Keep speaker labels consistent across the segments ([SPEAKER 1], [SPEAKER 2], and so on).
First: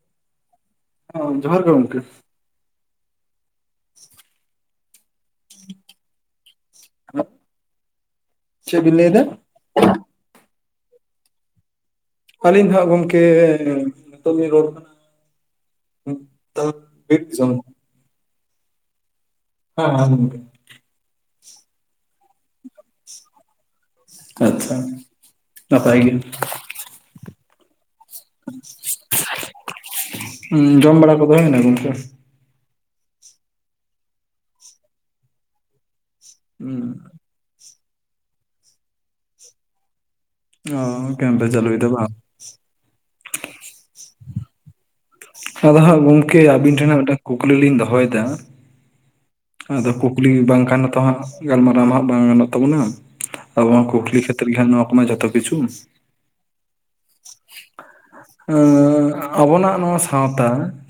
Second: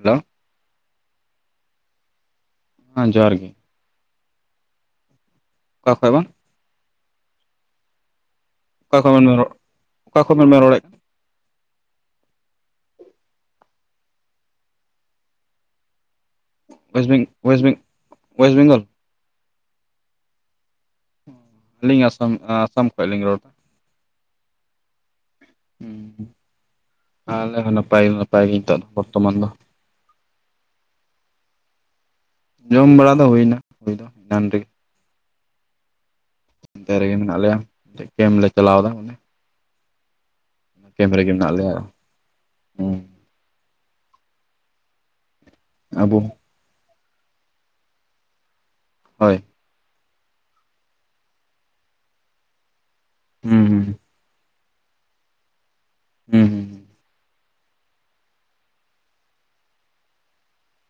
[SPEAKER 1] Hello
[SPEAKER 2] ᱚ ᱡᱚᱦᱟᱨ ᱜᱮ ᱜᱚᱢᱠᱮ᱾
[SPEAKER 1] ᱦᱮᱸ ᱡᱚᱦᱟᱨ ᱜᱮ᱾
[SPEAKER 2] [inaudible]
[SPEAKER 1] ᱚᱠᱟ ᱠᱷᱚᱡ ᱵᱟᱝ᱾
[SPEAKER 2] [inaudible] ᱪᱮᱫ ᱵᱤᱱ
[SPEAKER 1] ᱚᱠᱟ
[SPEAKER 2] ᱞᱟᱹᱭ
[SPEAKER 1] ᱠᱷᱚᱱ
[SPEAKER 2] ᱮᱫᱟ
[SPEAKER 1] ᱵᱮᱱ ᱨᱚᱲ ᱚᱠᱟ ᱠᱷᱚᱱ ᱵᱮᱱ ᱨᱚᱲᱮᱫ
[SPEAKER 2] ᱟᱹᱞᱤᱧ ᱫᱚ ᱦᱟᱸᱜ ᱜᱚᱢᱠᱮ ᱱᱤᱛᱚᱜ ᱤᱧ ᱨᱚᱲ ᱠᱟᱱᱟ
[SPEAKER 1] ᱳᱭᱮᱥ
[SPEAKER 2] ᱵᱤᱨ
[SPEAKER 1] ᱵᱮᱝ
[SPEAKER 2] ᱫᱤᱥᱚᱢ
[SPEAKER 1] ᱚᱭᱮᱥ ᱵᱮᱝ ᱚᱭᱮᱥᱴ ᱵᱮᱝᱜᱚᱞ᱾
[SPEAKER 2] [unintelligible]
[SPEAKER 1] ᱟᱹᱞᱤᱧ ᱟᱥᱟᱢ ᱟᱥᱟᱢ ᱠᱷᱚᱡ ᱞᱤᱧ ᱨᱚᱲ
[SPEAKER 2] ᱟᱪᱪᱷᱟ ᱱᱟᱯᱟᱭ ᱜᱮ᱾
[SPEAKER 1] ᱟᱞᱮ ᱦᱚᱸ ᱱᱟᱯᱟᱭ ᱜᱮ ᱱᱟᱯᱟᱭ ᱜᱮ ᱱᱤᱛᱚᱜ ᱫᱚ ᱵᱚᱨᱛᱚᱢᱟᱱ ᱫᱚ᱾
[SPEAKER 2] ᱩᱸ ᱡᱚᱢ ᱵᱟᱲᱟ ᱠᱚᱫᱚ ᱦᱩᱭ ᱱᱟ ᱜᱚᱝᱠᱮ᱾
[SPEAKER 1] ᱡᱚᱢ ᱵᱟᱲᱟ ᱫᱚ ᱦᱩᱭᱱᱟ ᱦᱩᱭ ᱫᱚ ᱮᱱᱟᱱ ᱨᱮ᱾
[SPEAKER 2] [inaudible]
[SPEAKER 1] ᱱᱚᱛᱮ ᱨᱮᱜᱮ ᱢᱮᱱᱟᱜ ᱞᱮᱭᱟ ᱠᱮᱢ ᱞᱮ ᱪᱟᱞᱟᱣ ᱫᱟ᱾
[SPEAKER 2] ᱚ
[SPEAKER 1] ᱨᱮᱜᱮ
[SPEAKER 2] ᱠᱮᱢ ᱯᱮ
[SPEAKER 1] ᱢᱮᱱᱟᱜ ᱞᱮᱭᱟ
[SPEAKER 2] ᱪᱟᱞᱩᱭ ᱫᱟ ᱵᱟᱝ?
[SPEAKER 1] ᱦᱩᱸ
[SPEAKER 2] ᱟᱫᱚ ᱦᱟᱜ
[SPEAKER 1] ᱟᱵᱚ
[SPEAKER 2] ᱜᱚᱝᱠᱮ ᱟᱵᱤᱱ ᱴᱷᱮᱱ ᱢᱤᱫᱴᱟᱝ ᱠᱩᱠᱞᱤ ᱞᱤᱧ ᱫᱚᱦᱚᱭ ᱫᱟ?
[SPEAKER 1] ᱦᱳᱭ,
[SPEAKER 2] ᱟᱫᱚ ᱠᱩᱠᱞᱤ ᱵᱟᱝ ᱠᱷᱟᱱ ᱢᱟᱛᱚ ᱦᱟᱜ ᱜᱟᱞᱢᱟᱨᱟᱣ ᱦᱟᱜ ᱵᱟᱝ ᱜᱟᱱᱚᱜ ᱛᱟᱵᱚᱱᱟ
[SPEAKER 1] ᱦᱩᱸ
[SPEAKER 2] ᱟᱵᱚ
[SPEAKER 1] ᱦᱩᱸ
[SPEAKER 2] ᱠᱩᱠᱞᱤ ᱠᱷᱮᱛ [unintelligible] ᱱᱚᱣᱟ ᱠᱚᱢᱟ ᱡᱷᱚᱛᱚ ᱠᱤᱪᱷᱩ᱾
[SPEAKER 1] ᱦᱩᱸᱻ
[SPEAKER 2] ᱟᱹᱻ ᱟᱵᱚᱱᱟᱜ ᱱᱚᱣᱟ ᱥᱟᱶᱛᱟ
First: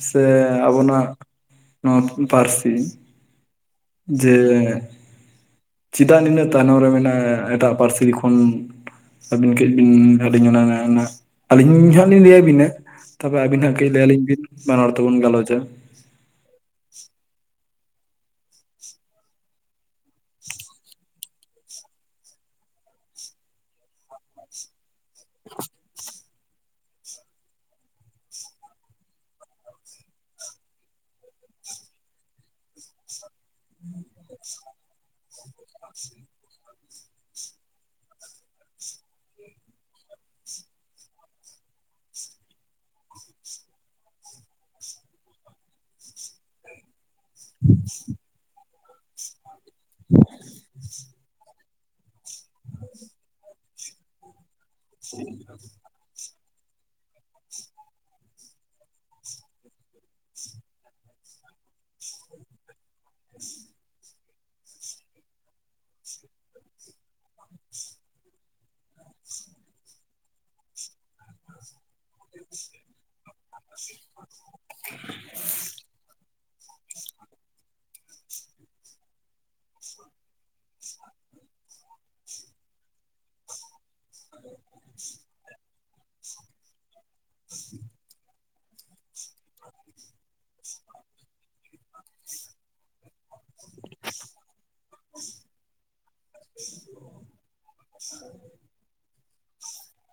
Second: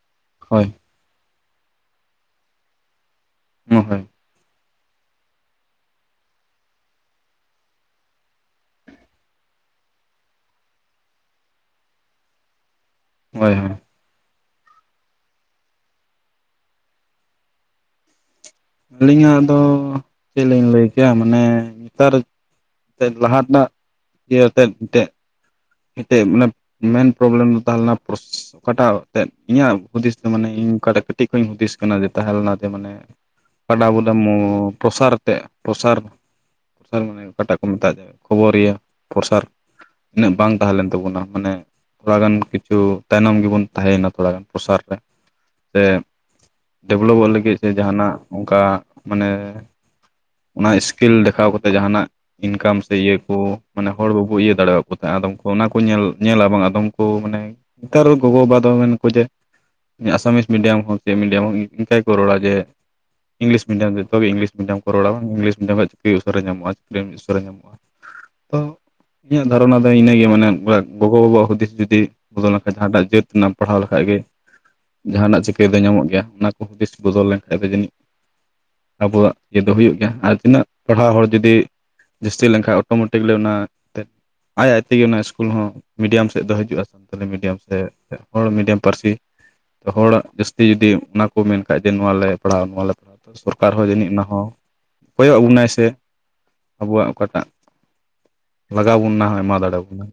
[SPEAKER 2] ᱥᱮ
[SPEAKER 1] ᱦᱳᱭ
[SPEAKER 2] ᱟᱵᱚᱱᱟᱜ ᱱᱚᱣᱟ ᱯᱟᱹᱨᱥᱤ
[SPEAKER 1] [unintelligible]
[SPEAKER 2] ᱡᱮ ᱪᱤᱫᱟᱜ ᱱᱤᱱᱟᱹᱜ ᱛᱟᱭᱱᱚᱢ ᱨᱮ ᱢᱮᱱᱟᱜ-ᱟ ᱮᱴᱟᱜ ᱯᱟᱹᱨᱥᱤ ᱠᱷᱚᱱ ᱟᱹᱵᱤᱱ ᱠᱟᱹᱡ ᱵᱤᱱ ᱟᱹᱞᱤᱧ ᱚᱱᱟ ᱚᱱᱟ ᱚᱱᱟ ᱟᱹᱞᱤᱧ ᱦᱟᱜ ᱞᱤᱧ ᱞᱟᱹᱭ ᱟᱹᱵᱤᱱᱟ᱾ ᱛᱚᱵᱮ
[SPEAKER 1] ᱦᱳᱭ
[SPEAKER 2] ᱟᱵᱤᱱ
[SPEAKER 1] ᱦᱳᱭ
[SPEAKER 2] ᱦᱟᱜ ᱠᱟᱹᱡ ᱞ ᱞᱟᱹᱭᱟᱞᱤᱧ ᱵᱤᱱ ᱵᱟᱱᱟ ᱦᱚᱲ ᱛᱮᱵᱚᱱ ᱜᱟᱞᱚᱪᱟ᱾
[SPEAKER 1] ᱟᱹᱞᱤᱧᱟᱜ ᱫᱚ ᱪᱮᱫ ᱞᱤᱧ ᱞᱟᱹᱭ ᱠᱮᱭᱟ ᱢᱟᱱᱮ ᱱᱮᱛᱟᱨ ᱛᱮᱫ ᱞᱟᱦᱟᱴᱟᱜ ᱤᱭᱟᱹᱛᱮᱫ ᱛᱮᱫ ᱢᱤᱫᱴᱮᱡ᱾ ᱢᱤᱫᱴᱮᱡ ᱢᱟᱱᱮ ᱢᱮᱱ ᱯᱨᱚᱵᱞᱮᱢ ᱫᱚ ᱛᱟᱦᱮᱸ ᱞᱮᱱᱟ ᱯᱨᱚᱥ ᱚᱠᱟᱴᱟᱜ ᱛᱮᱫ ᱤᱧᱟᱹᱜ ᱦᱩᱫᱤᱥ ᱫᱚ ᱢᱟᱱᱮ ᱤᱧ ᱚᱠᱟᱴᱟᱜ ᱠᱟᱹᱴᱤᱡ ᱠᱷᱚᱡ ᱤᱧ ᱦᱩᱫᱤᱥ ᱠᱟᱱᱟ ᱡᱮ ᱛᱟᱦᱮᱸ ᱞᱮᱱᱟ ᱡᱮ ᱢᱟᱱᱮ ᱠᱟᱰᱟ ᱵᱚᱫᱟ ᱢᱚ ᱯᱨᱚᱥᱟᱨ ᱛᱮᱜ ᱯᱨᱚᱥᱟᱨ ᱯᱨᱚᱥᱟᱨ ᱢᱟᱱᱮ ᱚᱠᱟᱴᱟᱜ ᱠᱚ ᱢᱮᱛᱟᱜ ᱠᱷᱚᱵᱚᱨᱤᱭᱟ ᱯᱨᱚᱥᱟᱨ ᱩᱱᱟᱹᱜ ᱵᱟᱝ ᱛᱟᱦᱮᱸ ᱞᱮᱱ ᱛᱟᱵᱚᱱᱟ ᱢᱟᱱᱮ ᱛᱷᱚᱲᱟ ᱜᱟᱱ ᱠᱤᱪᱷᱩ ᱛᱟᱭᱱᱚᱢ ᱜᱮᱵᱚᱱ ᱛᱟᱸᱦᱮᱭᱱᱟ ᱛᱷᱚᱲᱟ ᱜᱟᱱ ᱯᱨᱚᱥᱟᱨ ᱨᱮ᱾ ᱥᱮ, ᱰᱮᱵᱷᱞᱚᱯ ᱚᱜ ᱞᱟᱹᱜᱤᱫ ᱥᱮ ᱡᱟᱦᱟᱱᱟᱜ ᱚᱱᱠᱟ ᱢᱟᱱᱮ ᱚᱱᱟ ᱤᱥᱠᱤᱞ ᱫᱮᱠᱷᱟᱣ ᱡᱟᱦᱟᱱᱟᱜ ᱤᱱᱠᱟᱢ ᱥᱮ ᱤᱭᱟᱹ ᱠᱚ ᱢᱟᱱᱮ ᱦᱚᱲ ᱵᱟᱵᱚ ᱤᱭᱟᱹ ᱫᱟᱲᱮᱣᱟᱜ ᱠᱚ ᱛᱟᱦᱮᱸᱡ-ᱟ ᱟᱫᱚᱢ ᱠᱚ ᱚᱱᱟ ᱠᱚ ᱧᱮᱞ ᱧᱮᱞ ᱟᱵᱚᱱ ᱟᱫᱚᱢ ᱠᱚ ᱢᱟᱱᱮ ᱱᱮᱛᱟᱨ ᱜᱚᱜᱚ ᱵᱟᱵᱟ ᱫᱚ ᱢᱮᱱ ᱟᱠᱚ ᱡᱮ, ᱟᱥᱟᱢᱤᱥ ᱢᱤᱰᱤᱭᱟᱢ ᱦᱚᱸ ᱪᱮᱫ ᱢᱤᱰᱤᱭᱟᱢ ᱦᱚᱸ ᱤᱱᱠᱟ ᱜᱮᱠᱟ ᱨᱚᱲᱟ ᱡᱮ ᱤᱝᱞᱤᱥ ᱢᱤᱰᱤᱭᱟᱢ ᱡᱚᱛᱚ ᱜᱮ ᱤᱝᱞᱤᱥ ᱢᱤᱰᱤᱭᱟᱢ ᱠᱚ ᱨᱚᱲᱟ ᱵᱟᱝ ᱤᱝᱞᱤᱥ ᱢᱤᱰᱤᱭᱟᱢ ᱨᱮ ᱪᱟᱹᱠᱨᱤ ᱩᱥᱟᱹᱨᱟ ᱧᱟᱢᱚᱜ-ᱟ ᱪᱟᱹᱠᱨᱤ ᱩᱥᱟᱹᱨᱟ ᱧᱟᱢᱚᱜ-ᱟ᱾ ᱛᱚ ᱤᱧᱟᱹᱜ ᱫᱷᱟᱨᱚᱱᱟ ᱫᱚ ᱤᱱᱟᱹ ᱜᱮᱭᱟ ᱢᱟᱱᱮ ᱜᱚᱜᱚ ᱵᱟᱵᱟᱣᱟᱜ ᱦᱩᱫᱤᱥ ᱡᱩᱫᱤ ᱵᱚᱫᱚᱞ ᱞᱮᱱᱠᱷᱟᱱ ᱡᱟᱦᱟᱸᱴᱟᱜ ᱡᱟᱹᱛ ᱨᱮᱱᱟᱜ ᱯᱟᱲᱦᱟᱣ ᱞᱮᱠᱷᱟᱡ ᱜᱮ ᱡᱟᱦᱟᱱᱟᱜ ᱪᱤᱠᱟᱹᱭ ᱫᱚ ᱧᱟᱢᱚᱜ ᱜᱮᱭᱟ ᱚᱱᱟ ᱠᱚ ᱦᱩᱫᱤᱥ ᱵᱚᱫᱚᱞ ᱞᱮᱱᱠᱷᱟᱡ ᱫᱚ ᱡᱟᱹᱱᱤᱡ ᱟᱵᱚᱣᱟᱜ ᱤᱭᱟᱹ ᱫᱚ ᱦᱩᱭᱩᱜ ᱜᱮᱭᱟ ᱟᱨ ᱛᱤᱱᱟᱹᱜ ᱯᱟᱲᱦᱟᱣ ᱦᱚᱲ ᱡᱩᱫᱤ ᱡᱟᱹᱥᱛᱤ ᱞᱮᱱᱠᱷᱟᱡ ᱚᱴᱳᱢᱮᱴᱤᱠᱞᱤ ᱚᱱᱟ ᱛᱮ ᱟᱡ ᱟᱡ ᱛᱮᱜᱮ ᱚᱱᱟ ᱤᱥᱠᱩᱞ ᱦᱚᱸ ᱢᱤᱰᱤᱭᱟᱢ ᱥᱮᱫ ᱫᱚ ᱦᱤᱡᱩᱜᱼᱟ ᱥᱟᱱᱛᱟᱞᱤ ᱢᱤᱰᱤᱭᱟᱢ ᱥᱮ ᱦᱚᱲ ᱢᱤᱰᱤᱭᱟᱢ ᱯᱟᱹᱨᱥᱤ ᱦᱚᱲᱟᱜ ᱡᱟᱹᱥᱛᱤ ᱡᱩᱫᱤ ᱚᱱᱟ ᱠᱚ ᱢᱮᱱᱠᱷᱟᱡ ᱱᱚᱣᱟ ᱞᱮ ᱯᱟᱲᱦᱟᱣ ᱱᱚᱣᱟ ᱞᱮ ᱯᱟᱲᱦᱟᱣ ᱥᱚᱨ ᱠᱟᱨ ᱦᱚ ᱡᱟᱹᱱᱤᱡ ᱚᱱᱟ ᱦᱚ ᱠᱚᱭᱚᱜ ᱟᱵᱚᱱᱟᱭ ᱥᱮ ᱟᱵᱚᱣᱟᱜ ᱚᱠᱟᱴᱟᱜ ᱞᱟᱜᱟᱣ ᱵᱚᱱ ᱚᱱᱟ ᱦᱚᱭ ᱮᱢᱟ ᱫᱟᱲᱮᱣ ᱟᱵᱚᱱᱟ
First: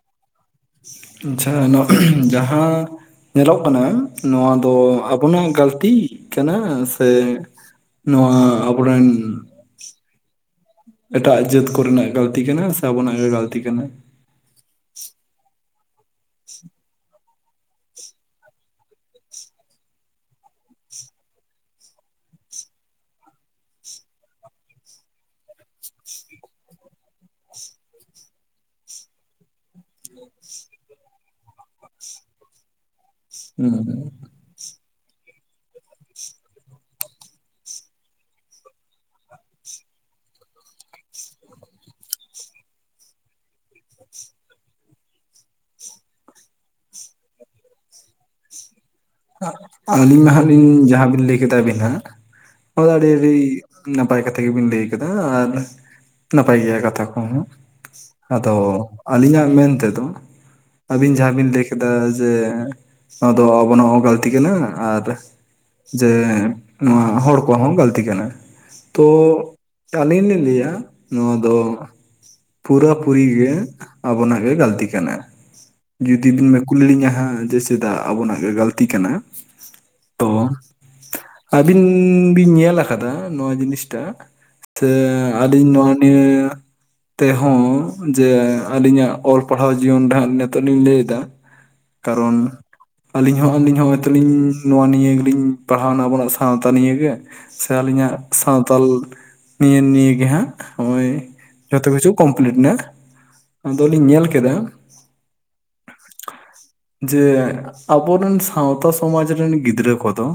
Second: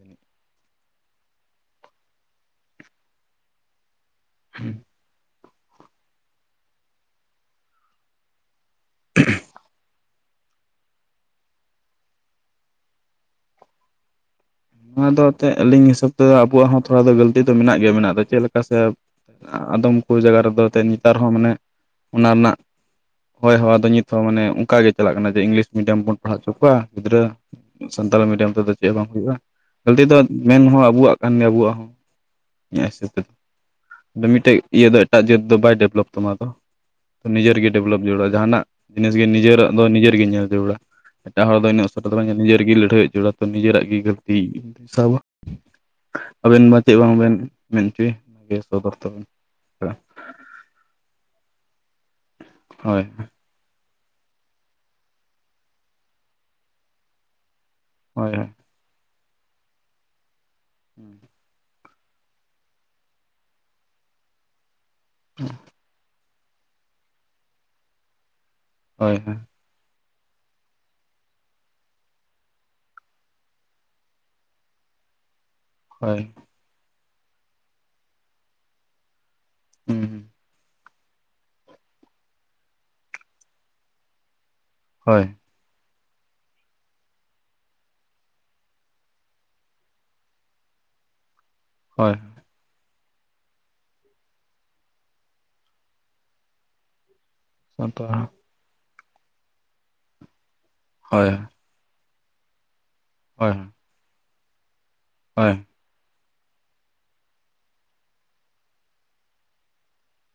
[SPEAKER 2] ᱟᱪᱪᱷᱟ ᱱᱚᱣᱟ ᱡᱟᱦᱟ ᱧᱮᱞᱚᱜ ᱠᱟᱱᱟ ᱱᱚᱣᱟ ᱫᱚ ᱟᱵᱚᱱᱟᱜ ᱜᱟᱹᱞᱛᱤ ᱠᱟᱱᱟ ᱥᱮ ᱱᱚᱣᱟ ᱠᱩᱨᱮᱱ ᱮᱴᱟᱜ ᱡᱟᱹᱛ ᱠᱚᱨᱮᱱᱟᱜ ᱜᱟᱹᱞᱛᱤ ᱠᱟᱱᱟ ᱥᱮ ᱟᱵᱚᱱᱟᱜ ᱜᱮ ᱜᱟᱹᱞᱛᱤ ᱠᱟᱱᱟ?
[SPEAKER 1] ᱱᱚᱣᱟ ᱫᱚ ᱮᱛᱮᱫ ᱟᱹᱞᱤᱧ ᱦᱤᱥᱟᱹᱵ ᱛᱮᱫᱚ ᱟᱵᱚᱣᱟᱜ ᱦᱚᱸ ᱛᱷᱚᱲᱟ ᱫᱚ ᱜᱟᱹᱞᱛᱤ ᱤᱛᱟᱹᱫᱚ ᱢᱮᱱᱟᱜ ᱜᱮᱭᱟ ᱢᱮᱱᱟᱜ ᱫᱚ ᱪᱮᱫ ᱞᱮᱠᱟ ᱥᱮ ᱟᱫᱚᱢ ᱠᱚ ᱡᱟᱭᱜᱟ ᱨᱮᱫᱚ ᱛᱮ ᱱᱮᱛᱟᱨ ᱦᱚᱸ ᱢᱟᱱᱮ ᱚᱱᱟ ᱱᱟᱜ ᱦᱳᱭ ᱦᱟᱣᱟ ᱫᱚ ᱱᱤᱛ ᱦᱚᱸ ᱢᱟᱱᱮ ᱚᱱᱠᱟᱟᱜ ᱜᱮ ᱪᱟᱞᱟᱜ ᱠᱟᱱᱟ ᱡᱮ ᱤᱝᱞᱤᱥ ᱢᱤᱰᱤᱭᱟᱢ ᱵᱚᱱ ᱯᱟᱲᱦᱟᱣ ᱦᱚᱪᱚ ᱠᱚᱣᱟ ᱜᱤᱫᱽᱨᱟᱹ, ᱥᱟᱱᱛᱟᱞᱤ ᱢᱤᱰᱤᱭᱟᱢ ᱛᱮᱫᱚ ᱪᱮᱫ ᱦᱚᱸ ᱵᱟᱝ ᱦᱩᱭᱩᱜ-ᱟ? ᱜᱟᱞᱛᱤ ᱫᱚ ᱢᱮᱱ ᱦᱚᱸ ᱟᱵᱚᱣᱟᱜ ᱠᱟᱱ ᱜᱮᱭᱟ ᱟᱵᱚᱣᱟᱜ ᱦᱚᱸ ᱤᱧᱟᱹᱜ ᱦᱤᱥᱟᱹᱵ ᱛᱮᱫᱚ,
[SPEAKER 2] ᱦᱩᱸ
[SPEAKER 1] ᱟᱫᱚ ᱢᱤᱫᱴᱮᱡ ᱤᱭᱟᱹ ᱫᱚ ᱮᱴᱟᱜ ᱡᱟᱹᱛ ᱫᱚ ᱵᱟᱭ ᱰᱮᱵᱷᱞᱚᱯ ᱛᱟᱢᱟ ᱛᱚ᱾ ᱱᱤᱡᱮᱨᱜᱮ ᱰᱮᱵᱷᱞᱚᱯ ᱡᱟᱹᱨᱩᱲᱟ ᱡᱟᱦᱟᱸᱱᱟᱜ ᱡᱤᱱᱤᱥ ᱜᱮ ᱱᱤᱡᱮᱨᱟᱜ ᱫᱚ ᱱᱤᱡᱮᱨᱜᱮ ᱧᱮᱞ ᱡᱟᱹᱨᱩᱲᱟ᱾ ᱮᱴᱟᱜ ᱦᱚᱲ ᱫᱚ ᱤᱱᱟᱹᱜ ᱩᱥᱟᱹᱨᱟ ᱵᱟᱭ ᱧᱮᱞᱟ ᱱᱤᱡᱮᱨᱜᱮ ᱞᱟᱹᱲᱦᱟᱹᱭᱚᱜ ᱡᱟᱹᱨᱩᱲᱟ ᱛᱚ ᱱᱤᱡᱮᱨᱟᱜ ᱜᱮ ᱜᱟᱹᱞᱛᱤ ᱥᱟᱵᱟ᱾ ᱟᱵᱮᱱ ᱢᱟ ᱪᱮᱫ ᱵᱟᱝᱵᱮᱱ ᱢᱮᱱ ᱦᱚᱪᱚᱭᱮ ᱞᱟᱹᱭ ᱥᱚᱫᱚᱨ ᱛᱟᱵᱮᱱ? ᱦᱳᱭ
[SPEAKER 2] ᱟᱹᱞᱤᱧ ᱢᱟ ᱦᱟᱸᱜ ᱞᱤᱧ ᱡᱟᱦᱟᱸ ᱵᱤᱱ ᱞᱟᱹᱭ ᱠᱮᱫᱟᱵᱤᱱ ᱦᱟᱸᱜ ᱚᱱᱟᱜᱮ ᱟᱹᱰᱤ ᱱᱟᱯᱟᱭ ᱠᱟᱛᱷᱟ ᱜᱮᱵᱤᱱ ᱞᱟᱹᱭ ᱟᱠᱟᱫᱟ ᱟᱨ ᱱᱟᱯᱟᱭ ᱜᱮᱭᱟ ᱠᱟᱛᱷᱟ ᱠᱚᱦᱚᱸ
[SPEAKER 1] ᱦᱳᱭ
[SPEAKER 2] ᱟᱫᱚ ᱟᱹᱞᱤᱧᱟᱜ ᱢᱮᱱ ᱛᱮᱫᱚ ᱟᱹᱵᱤᱱ ᱡᱟᱦᱟᱸᱵᱤᱱ ᱞᱟᱹᱭ ᱠᱮᱫᱟ ᱡᱮ ᱱᱚᱣᱟ ᱫᱚ ᱟᱵᱚᱱᱟᱜ ᱦᱚᱸ ᱜᱟᱹᱞᱛᱤ ᱠᱟᱱᱟ ᱟᱨ ᱡᱮ ᱱᱚᱣᱟ ᱦᱚᱲ ᱠᱚᱣᱟᱜ ᱦᱚᱸ ᱜᱟᱹᱞᱛᱤ ᱠᱟᱱᱟ ᱛᱚ
[SPEAKER 1] ᱦᱳᱭ ᱦᱳᱭ
[SPEAKER 2] ᱟᱹᱞᱤᱧ ᱞᱤᱧ ᱞᱟᱹᱭᱟ ᱱᱚᱣᱟ ᱫᱚ ᱯᱩᱨᱟᱹᱯᱩᱨᱤ ᱜᱮ ᱟᱵᱚᱱᱟᱜ ᱜᱮ ᱜᱟᱹᱞᱛᱤ ᱠᱟᱱᱟ᱾
[SPEAKER 1] ᱦᱳᱭ
[SPEAKER 2] ᱡᱩᱫᱤᱵᱤᱱ ᱠᱩᱞ ᱞᱟᱹᱞᱤᱧᱟ ᱦᱟᱸᱜ ᱡᱮ ᱪᱮᱫᱟᱜ ᱟᱵᱚᱱᱟᱜ ᱜᱮ ᱜᱟᱹᱞᱛᱤ ᱠᱟᱱᱟ?
[SPEAKER 1] ᱦᱩᱸ
[SPEAKER 2] ᱛᱚ ᱟᱹᱵᱤᱱ ᱵᱤᱱ ᱧᱮᱞ ᱟᱠᱟᱫᱟ ᱱᱚᱣᱟ ᱡᱤᱱᱤᱥᱴᱟ ᱥᱮ
[SPEAKER 1] ᱦᱳᱭ
[SPEAKER 2] ᱟᱹᱞᱤᱧ ᱱᱚᱣᱟ ᱱᱤᱭᱟᱹ ᱛᱮᱦᱚᱸ ᱡᱮ ᱟᱹᱞᱤᱧᱟᱜ ᱚᱞ ᱯᱟᱲᱦᱟᱣ ᱡᱤᱭᱚᱱ ᱫᱚᱦᱟᱸᱜ ᱱᱤᱛᱚᱜ ᱞᱤᱧ ᱞᱟᱹᱭ ᱮᱫᱟ
[SPEAKER 1] ᱦᱳᱭ
[SPEAKER 2] ᱠᱟᱨᱚᱱ ᱟᱹᱞᱤᱧ ᱦᱚᱸ ᱱᱚᱜ-ᱚᱭ ᱛᱟᱹᱞᱤᱧ ᱱᱚᱣᱟ ᱱᱤᱭᱟᱹ ᱜᱮᱞᱤᱧ ᱯᱟᱲᱦᱟᱣᱱᱟ ᱟᱵᱚᱱᱟᱜ ᱥᱟᱶᱛᱟ ᱱᱤᱭᱮ ᱜᱮ, ᱥᱮ
[SPEAKER 1] ᱥᱟᱱᱛᱟᱲ
[SPEAKER 2] ᱟᱹᱞᱤᱧᱟᱜ ᱥᱟᱶᱛᱟᱞ ᱱᱤᱭᱮ ᱱᱤᱭᱮ ᱜᱮ ᱦᱟᱸᱜ ᱦᱚᱜ-ᱚᱭ
[SPEAKER 1] ᱦᱳᱭ
[SPEAKER 2] ᱡᱚᱛᱚ ᱠᱤᱪᱷᱩ ᱠᱚᱢᱯᱤᱞᱤᱴ ᱮᱱᱟ᱾
[SPEAKER 1] ᱦᱳᱭ ᱦᱳᱭ
[SPEAKER 2] ᱟᱫᱚᱞᱤᱧ ᱧᱮᱞ ᱠᱮᱫᱟ
[SPEAKER 1] ᱦᱳᱭ
[SPEAKER 2] ᱡᱮ ᱟᱵ ᱟᱵᱚᱨᱮᱱ ᱥᱟᱶᱛᱟ ᱥᱚᱢᱟᱡᱽ ᱨᱮᱱ ᱜᱤᱫᱽᱨᱟᱹ ᱠᱚᱫᱚ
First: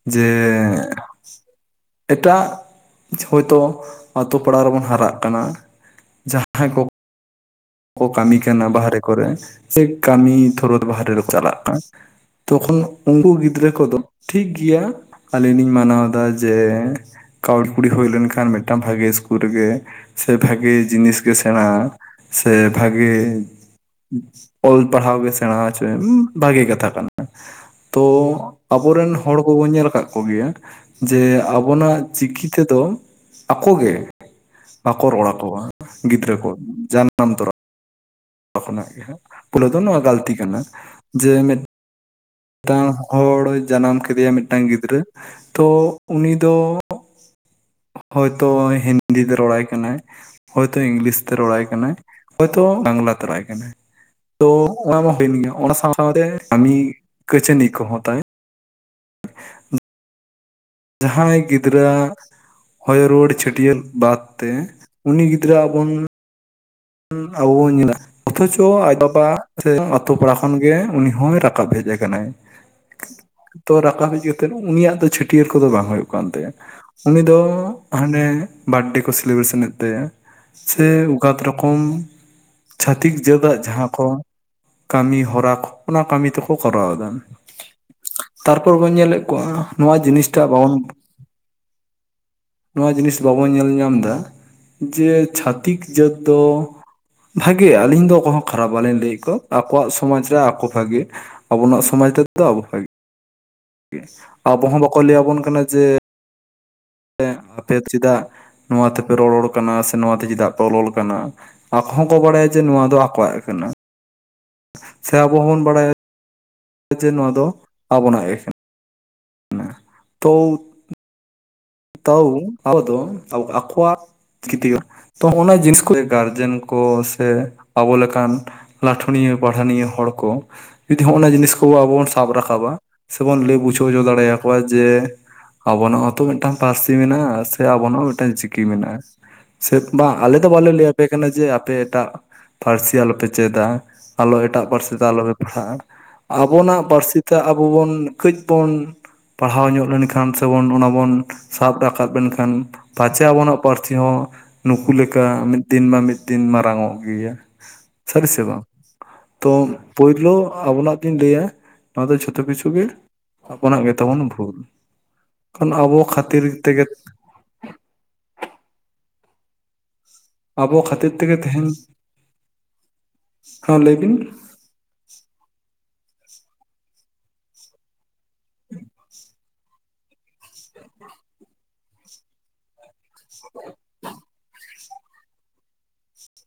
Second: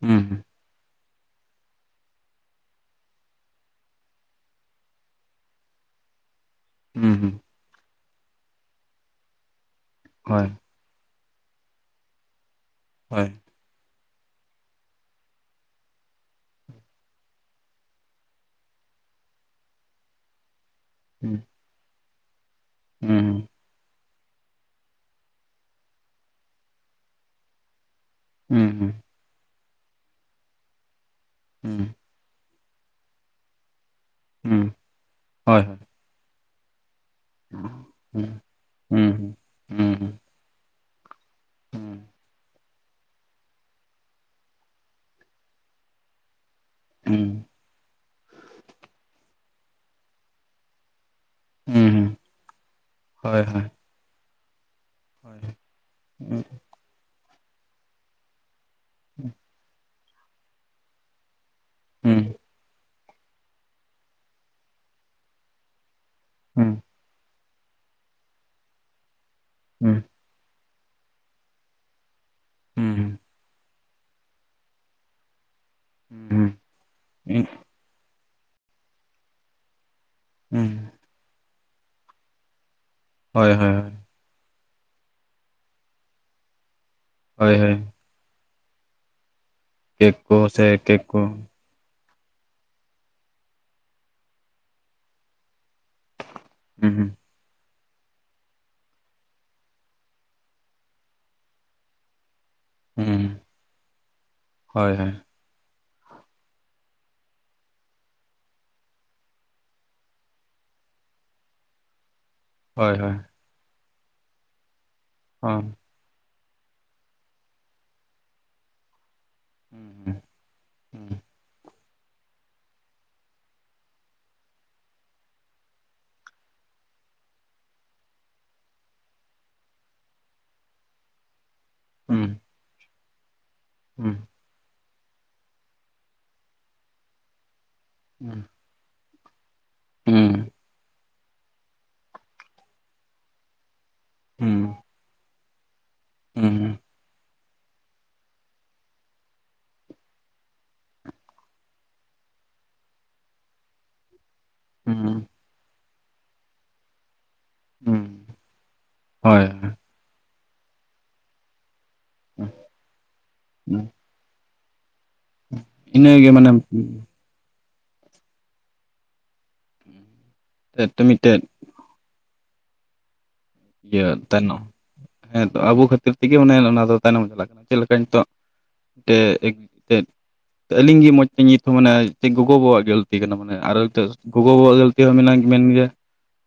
[SPEAKER 1] ᱦᱩᱸ
[SPEAKER 2] ᱡᱮ ᱮᱴᱟᱜ ᱦᱳᱭᱛᱚ ᱟᱛᱳ ᱯᱟᱲᱟ ᱨᱮᱵᱚᱱ ᱦᱟᱨᱟᱜ ᱠᱟᱱᱟ ᱡᱟᱦᱟᱸᱭ ᱠᱚ
[SPEAKER 1] ᱦᱩᱸ ᱦᱩᱸ
[SPEAKER 2] ᱠᱳ ᱠᱟᱹᱢᱤ ᱠᱟᱱᱟ ᱵᱟᱦᱨᱮ ᱠᱚᱨᱮ ᱥᱮ ᱠᱟᱹᱢᱤ
[SPEAKER 1] ᱦᱳᱭ
[SPEAKER 2] ᱛᱷᱳᱨᱳᱛ ᱵᱟᱦᱨᱮ ᱨᱮ ᱠᱚ ᱪᱟᱞᱟᱜ ᱠᱟᱱ ᱛᱚᱠᱷᱚᱱ
[SPEAKER 1] ᱦᱳᱭ
[SPEAKER 2] ᱩᱱᱠᱩ ᱜᱤᱫᱽᱨᱟᱹ ᱠᱚᱫᱚ ᱴᱷᱤᱠ ᱜᱤᱭᱟ ᱟᱹᱞᱤᱧ ᱞᱤᱧ ᱢᱟᱱᱟᱣ ᱫᱟ ᱡᱮ ᱠᱟᱹᱣᱰᱤ ᱠᱩᱲᱤ ᱦᱩᱭ ᱞᱮᱱᱠᱷᱟᱱ ᱢᱮᱫᱴᱟᱱ ᱵᱷᱟᱜᱮ ᱥᱠᱩᱞ ᱨᱮᱜᱮ ᱥᱮ ᱵᱷᱟᱜᱮ ᱡᱤᱱᱤᱥ ᱜᱮ
[SPEAKER 1] ᱦᱩᱸ
[SPEAKER 2] ᱥᱮᱸᱬᱟ ᱥᱮ ᱵᱷᱟᱜᱮ
[SPEAKER 1] ᱦᱩᱸ
[SPEAKER 2] ᱚᱞ ᱯᱟᱲᱦᱟᱣ ᱜᱮ ᱥᱮᱬᱟ ᱦᱚᱪᱚᱭ ᱮᱢ ᱵᱷᱟᱜᱮ ᱠᱟᱛᱷᱟ ᱠᱟᱱᱟ ᱛᱳ
[SPEAKER 1] ᱦᱩᱸ
[SPEAKER 2] ᱟᱵᱳᱨᱮᱱ ᱦᱚᱲ ᱠᱳᱵᱳᱱ ᱧᱮᱞ ᱠᱟᱫ ᱠᱳᱜᱮᱭᱟ ᱡᱮ
[SPEAKER 1] ᱦᱩᱸ
[SPEAKER 2] ᱟᱵᱳᱱᱟᱜ ᱪᱤᱠᱤ ᱛᱮᱫᱚ ᱟᱠᱚ ᱜᱮ
[SPEAKER 1] ᱦᱩᱸ
[SPEAKER 2] ᱵᱟᱠᱚ ᱨᱚᱲ ᱟᱠᱚᱣᱟ
[SPEAKER 1] ᱦᱳᱭ ᱦᱳᱭ
[SPEAKER 2] ᱜᱤᱫᱽᱨᱟᱹ ᱠᱚ ᱡᱟᱱᱟᱢ ᱛᱚᱨᱟ
[SPEAKER 1] ᱦᱩᱸ
[SPEAKER 2] ᱠᱷᱚᱱᱟᱜ ᱜᱮ
[SPEAKER 1] ᱦᱩᱸ
[SPEAKER 2] ᱯᱳᱞᱳ ᱫᱚ ᱱᱚᱣᱟ
[SPEAKER 1] ᱦᱩᱸ
[SPEAKER 2] ᱜᱟᱞᱛᱤ ᱠᱟᱱᱟ ᱡᱮ ᱢᱤᱫ
[SPEAKER 1] ᱦᱩᱸ
[SPEAKER 2] ᱴᱟᱝ ᱦᱚᱲ ᱡᱟᱱᱟᱢ ᱠᱮᱫᱮᱭᱟᱢ ᱢᱤᱫᱴᱟᱝ ᱜᱤᱫᱽᱨᱟᱹ, ᱛᱚ ᱩᱱᱤ ᱫᱚ
[SPEAKER 1] ᱦᱩᱸ
[SPEAKER 2] ᱦᱚᱭ ᱛᱚ ᱦᱤᱱᱫᱤ ᱛᱮ ᱨᱚᱲᱟᱭ ᱠᱟᱱᱟᱭ ᱦᱚᱭ ᱛᱚ ᱤᱝᱞᱤᱥ ᱛᱮ ᱨᱚᱲᱟᱭ ᱠᱟᱱᱟᱭ
[SPEAKER 1] ᱦᱩᱸ
[SPEAKER 2] ᱦᱚᱭ ᱛᱚ ᱵᱟᱝᱞᱟ
[SPEAKER 1] ᱦᱳᱭ
[SPEAKER 2] ᱛᱚᱨᱟᱭ
[SPEAKER 1] ᱦᱳᱭ
[SPEAKER 2] ᱠᱟᱱᱟᱭ ᱛᱳ ᱚᱱᱟ ᱢᱟ ᱦᱩᱭᱮᱱ ᱜᱮᱭᱟ ᱚᱱᱟ ᱥᱟᱶ ᱥᱟᱶ ᱛᱮ
[SPEAKER 1] ᱦᱩᱸ
[SPEAKER 2] ᱠᱟᱢᱤ ᱠᱟᱹᱪᱟᱹᱱᱤ ᱠᱚ ᱦᱚᱸ ᱛᱟᱭ
[SPEAKER 1] ᱦᱩᱸ
[SPEAKER 2] ᱡᱟᱦᱟᱸᱭ ᱜᱤᱫᱽᱨᱟᱹ ᱟᱜ
[SPEAKER 1] ᱦᱩᱸ
[SPEAKER 2] ᱦᱚᱭᱚᱨᱩᱣᱟᱹᱲ ᱪᱷᱟᱹᱴᱭᱟᱹᱨ ᱵᱟᱫ ᱛᱮ ᱩᱱᱤ ᱜᱤᱫᱽᱨᱟᱹ ᱟᱜ ᱵᱚᱱ
[SPEAKER 1] ᱦᱩᱸ
[SPEAKER 2] ᱟᱵᱳ ᱵᱳᱱ ᱧᱮᱞ ᱟ ᱚᱛᱷᱚᱪᱚ ᱟᱡ ᱵᱟᱵᱟᱜ ᱛᱮ
[SPEAKER 1] ᱦᱩᱸ
[SPEAKER 2] ᱟᱛᱳ ᱯᱟᱲᱟ ᱠᱷᱚᱱ ᱜᱮ ᱩᱱᱤ ᱦᱚᱸᱭ ᱨᱟᱠᱟᱵ ᱦᱮᱡ ᱠᱟᱱᱟᱭ ᱛᱚ ᱨᱟᱠᱟᱵ ᱦᱮᱡ ᱠᱟᱛᱮ ᱩᱱᱤᱭᱟᱜ ᱫᱚ ᱪᱷᱟᱹ ᱴᱟᱹᱭᱟᱹᱨ ᱠᱚᱫᱚ ᱵᱟᱝ ᱦᱳᱭᱳᱜ ᱠᱟᱱ ᱛᱟᱭᱟ
[SPEAKER 1] ᱦᱩᱸ
[SPEAKER 2] ᱩᱱᱤ ᱫᱚ ᱦᱟᱱᱮ ᱵᱟᱨᱰᱮ ᱠᱚ ᱥᱮᱞᱤᱵᱨᱮᱥᱮᱱ ᱮᱫ ᱛᱟᱭᱟ, ᱥᱮ ᱩᱜᱟᱛ ᱨᱚᱠᱚᱢ ᱪᱷᱟᱛᱤᱠ
[SPEAKER 1] ᱦᱳᱭ
[SPEAKER 2] ᱡᱟᱹᱛᱼᱟᱜ
[SPEAKER 1] ᱦᱳᱭ
[SPEAKER 2] ᱡᱟᱦᱟᱸ ᱠᱚ ᱠᱟᱹᱢᱤ ᱦᱚᱨᱟ ᱚᱱᱟ ᱠᱟᱹᱢᱤ ᱛᱮᱠᱚ ᱠᱚᱨᱟᱣᱫᱟ᱾
[SPEAKER 1] ᱦᱳᱭ ᱦᱳᱭ
[SPEAKER 2] ᱛᱟᱨᱯᱚᱨ ᱵᱚᱱ ᱧᱮᱞᱮᱫ ᱠᱚᱣᱟ ᱱᱚᱣᱟ
[SPEAKER 1] ᱠᱮᱠ ᱠᱚ
[SPEAKER 2] ᱡᱤᱱᱤᱥᱴᱟ
[SPEAKER 1] ᱥᱮ
[SPEAKER 2] ᱵᱟᱵᱚᱱ
[SPEAKER 1] ᱠᱮᱠ ᱠᱚ
[SPEAKER 2] ᱱᱚᱣᱟ ᱡᱤᱱᱤᱥ ᱵᱟᱵᱚᱱ ᱧᱮᱞ ᱧᱟᱢᱫᱟ ᱡᱮ ᱪᱷᱟᱹᱛᱤᱠ ᱡᱟᱹᱛ ᱫᱚ
[SPEAKER 1] ᱦᱩᱸ
[SPEAKER 2] ᱵᱷᱟᱜᱮᱭᱟ ᱟᱹᱞᱤᱧ ᱫᱚ ᱠᱳᱱᱳ ᱠᱷᱟᱨᱟᱯ ᱵᱟᱞᱤᱧ ᱞᱮᱭᱮᱫ ᱠᱚᱣᱟ ᱟᱠᱚᱣᱟᱜ ᱥᱚᱢᱟᱡᱽ ᱨᱮ ᱟᱠᱚ ᱵᱷᱟᱜᱮ᱾ ᱟᱵᱚᱱᱟᱜ ᱥᱚᱢᱟᱡ ᱛᱮᱫᱚ ᱟᱵᱳ ᱵᱷᱟᱜᱮ
[SPEAKER 1] ᱦᱩᱸ
[SPEAKER 2] ᱟᱵᱚ ᱦᱚᱸ
[SPEAKER 1] ᱦᱳᱭ
[SPEAKER 2] ᱵᱟᱠᱚ
[SPEAKER 1] ᱦᱳᱭ
[SPEAKER 2] ᱞᱟᱹᱭ ᱟᱵᱚᱱ ᱠᱟᱱᱟ ᱡᱮ ᱟᱯᱮ ᱪᱤᱫᱟᱜ ᱱᱚᱣᱟ ᱛᱮᱯᱮ ᱨᱚᱨᱚᱲ ᱠᱟᱱᱟ ᱥᱮ ᱱᱚᱣᱟ ᱛᱮ ᱪᱤᱫᱟᱜ ᱯᱮ ᱚᱞᱚᱞ ᱠᱟᱱᱟ ᱟᱠᱚ ᱦᱚᱸᱠᱚ ᱵᱟᱲᱟᱭᱟ ᱡᱮ ᱱᱚᱣᱟ
[SPEAKER 1] ᱦᱳᱭ
[SPEAKER 2] ᱫᱚ
[SPEAKER 1] ᱦᱳᱭ
[SPEAKER 2] ᱟᱠᱚᱣᱟᱜ ᱜᱮ ᱠᱟᱱᱟ ᱥᱮ ᱟᱵᱚ
[SPEAKER 1] ᱦᱳᱭ
[SPEAKER 2] ᱦᱚᱸᱵᱚᱱ ᱵᱟᱲᱟᱭᱟ ᱡᱮ ᱱᱚᱣᱟ ᱫᱚ ᱟᱵᱚᱱᱟᱜ ᱜᱮ
[SPEAKER 1] ᱦᱩᱸ
[SPEAKER 2] ᱛᱚ ᱳ ᱛᱟᱹᱣ ᱟᱵᱳ ᱫᱚ ᱟᱠᱳᱣᱟᱜ ᱠᱤᱛᱤᱜ ᱛᱚ ᱚᱱᱟ ᱡᱤᱱᱤᱥ ᱠᱚᱜᱮ ᱜᱟᱨᱡᱮᱱ ᱠᱚ ᱥᱮ ᱟᱵᱚ ᱞᱮᱠᱟᱱ ᱞᱟᱴᱷᱩᱱᱤᱭᱟᱹ ᱯᱟᱲᱦᱟᱱᱤᱭᱟᱹ ᱦᱚᱲ ᱠᱚ ᱡᱩᱫᱤ ᱦᱚᱜᱼᱱᱟ ᱡᱤᱱᱤᱥ ᱠᱳ ᱟᱵᱚ ᱵᱚᱱ ᱥᱟᱵ ᱨᱟᱠᱟᱵᱟ ᱥᱮ ᱵᱚᱱ ᱞᱮᱭ ᱵᱩᱡᱷᱟᱹᱣ ᱦᱚᱪᱚ ᱫᱟᱲᱮᱭᱟᱠᱚᱣᱟ ᱡᱮ ᱟᱵᱚᱱᱟᱜ ᱦᱚᱛᱚ ᱢᱤᱫᱴᱟᱝ ᱯᱟᱹᱨᱥᱤ ᱢᱮᱱᱟᱜᱼᱟ ᱥᱮ ᱟᱵᱚᱱᱟᱜ ᱢᱤᱫᱴᱟᱝ ᱪᱤᱠᱤ ᱢᱮᱱᱟᱜᱼᱟ ᱥᱮ ᱵᱟᱝ ᱟᱞᱮ ᱫᱚ ᱵᱟᱞᱮ ᱞᱟᱹᱭᱟ ᱟᱯᱮ ᱠᱟᱱᱟ ᱡᱮ ᱟᱯᱮ ᱮᱴᱟᱜ ᱯᱟᱹᱨᱥᱤ ᱟᱞᱚᱯᱮ ᱪᱮᱫᱟ ᱟᱞᱚ ᱮᱴᱟᱜ ᱯᱟᱹᱨᱥᱤ ᱛᱮ ᱟᱞᱚᱯᱮ ᱯᱟᱲᱦᱟᱜᱼᱟ᱾ ᱟᱵᱚᱱᱟᱜ ᱯᱟᱹᱨᱥᱤ ᱛᱮ ᱟᱵᱳ ᱵᱳᱱ ᱠᱟᱹᱡ ᱵᱳᱱ ᱯᱟᱲᱦᱟᱣ ᱧᱚᱜ ᱞᱮᱱᱠᱷᱟᱱ ᱥᱮᱵᱚᱱ ᱚᱱᱟ ᱵᱳᱱ ᱥᱟᱵ ᱨᱟᱠᱟᱵ ᱞᱮᱱᱠᱷᱟᱱ ᱯᱟᱸᱪᱮ ᱟᱵᱚᱱᱟᱜ ᱯᱟᱹᱨᱥᱤ ᱦᱚᱸ ᱱᱩᱠᱩ ᱞᱮᱠᱟ ᱢᱤᱫ ᱫᱤᱱ ᱵᱟᱝ ᱢᱤᱫ ᱫᱤᱱ ᱢᱟᱨᱟᱝ ᱚᱜ ᱜᱮᱭᱟ ᱥᱟᱹᱨᱤ ᱥᱮ ᱵᱟᱝ ᱛᱳ ᱯᱳᱭᱞᱳ ᱟᱵᱚᱱᱟᱜ ᱛᱤᱧ ᱞᱟᱹᱭᱟ, ᱱᱚᱣᱟ ᱫᱚ ᱡᱷᱚᱛᱚ ᱠᱤᱪᱷᱩ ᱜᱮ ᱟᱵᱚᱱᱟᱜ ᱜᱮᱛᱟᱵᱚᱱ ᱵᱷᱩᱞ ᱠᱚ ᱟᱵᱳ ᱠᱷᱟ
[SPEAKER 1] ᱤᱱᱟᱹᱜᱮ
[SPEAKER 2] ᱛᱤᱨ
[SPEAKER 1] ᱢᱟᱱᱮ
[SPEAKER 2] ᱛᱮᱜᱮ ᱟᱵᱚ ᱠᱷᱟᱹᱛᱤᱨ ᱛᱮᱜᱮ
[SPEAKER 1] ᱢᱤᱫᱴᱮᱡ
[SPEAKER 2] ᱛᱮᱦᱮᱧ ᱦᱚᱸ ᱞᱟᱹᱭ
[SPEAKER 1] ᱤᱭᱟᱹ
[SPEAKER 2] ᱵᱤᱱ
[SPEAKER 1] ᱛᱟᱭᱱᱚᱢ ᱦᱮᱸᱛᱚ ᱟᱵᱳ ᱠᱷᱟᱹᱛᱤᱨ ᱛᱤᱜᱤ ᱢᱟᱱᱮ ᱚᱱᱟ ᱫᱚ ᱛᱟᱭᱱᱚᱢ ᱪᱟᱞᱟᱜ ᱠᱟᱱᱟ ᱪᱮᱫ ᱞᱮᱠᱟ ᱱᱤᱛᱚᱜ ᱛᱮ ᱟᱹᱞᱤᱧ ᱜᱤ ᱢᱚᱡᱽ ᱛᱤ ᱧᱤᱛᱩᱢ ᱢᱟᱱᱮ ᱜᱚᱜᱚ ᱵᱟᱵᱟᱣᱟᱜ ᱜᱮ ᱛᱤ ᱠᱟᱱᱟ ᱢᱟᱱᱮ ᱟᱨ ᱱᱤᱛᱳᱜ ᱜᱚᱜᱚ ᱵᱟᱵᱟᱣᱟᱜ ᱜᱟᱹᱞᱛᱤ ᱦᱚᱸ ᱢᱮᱱᱟᱜ ᱢᱮᱱ ᱜᱮᱭᱟ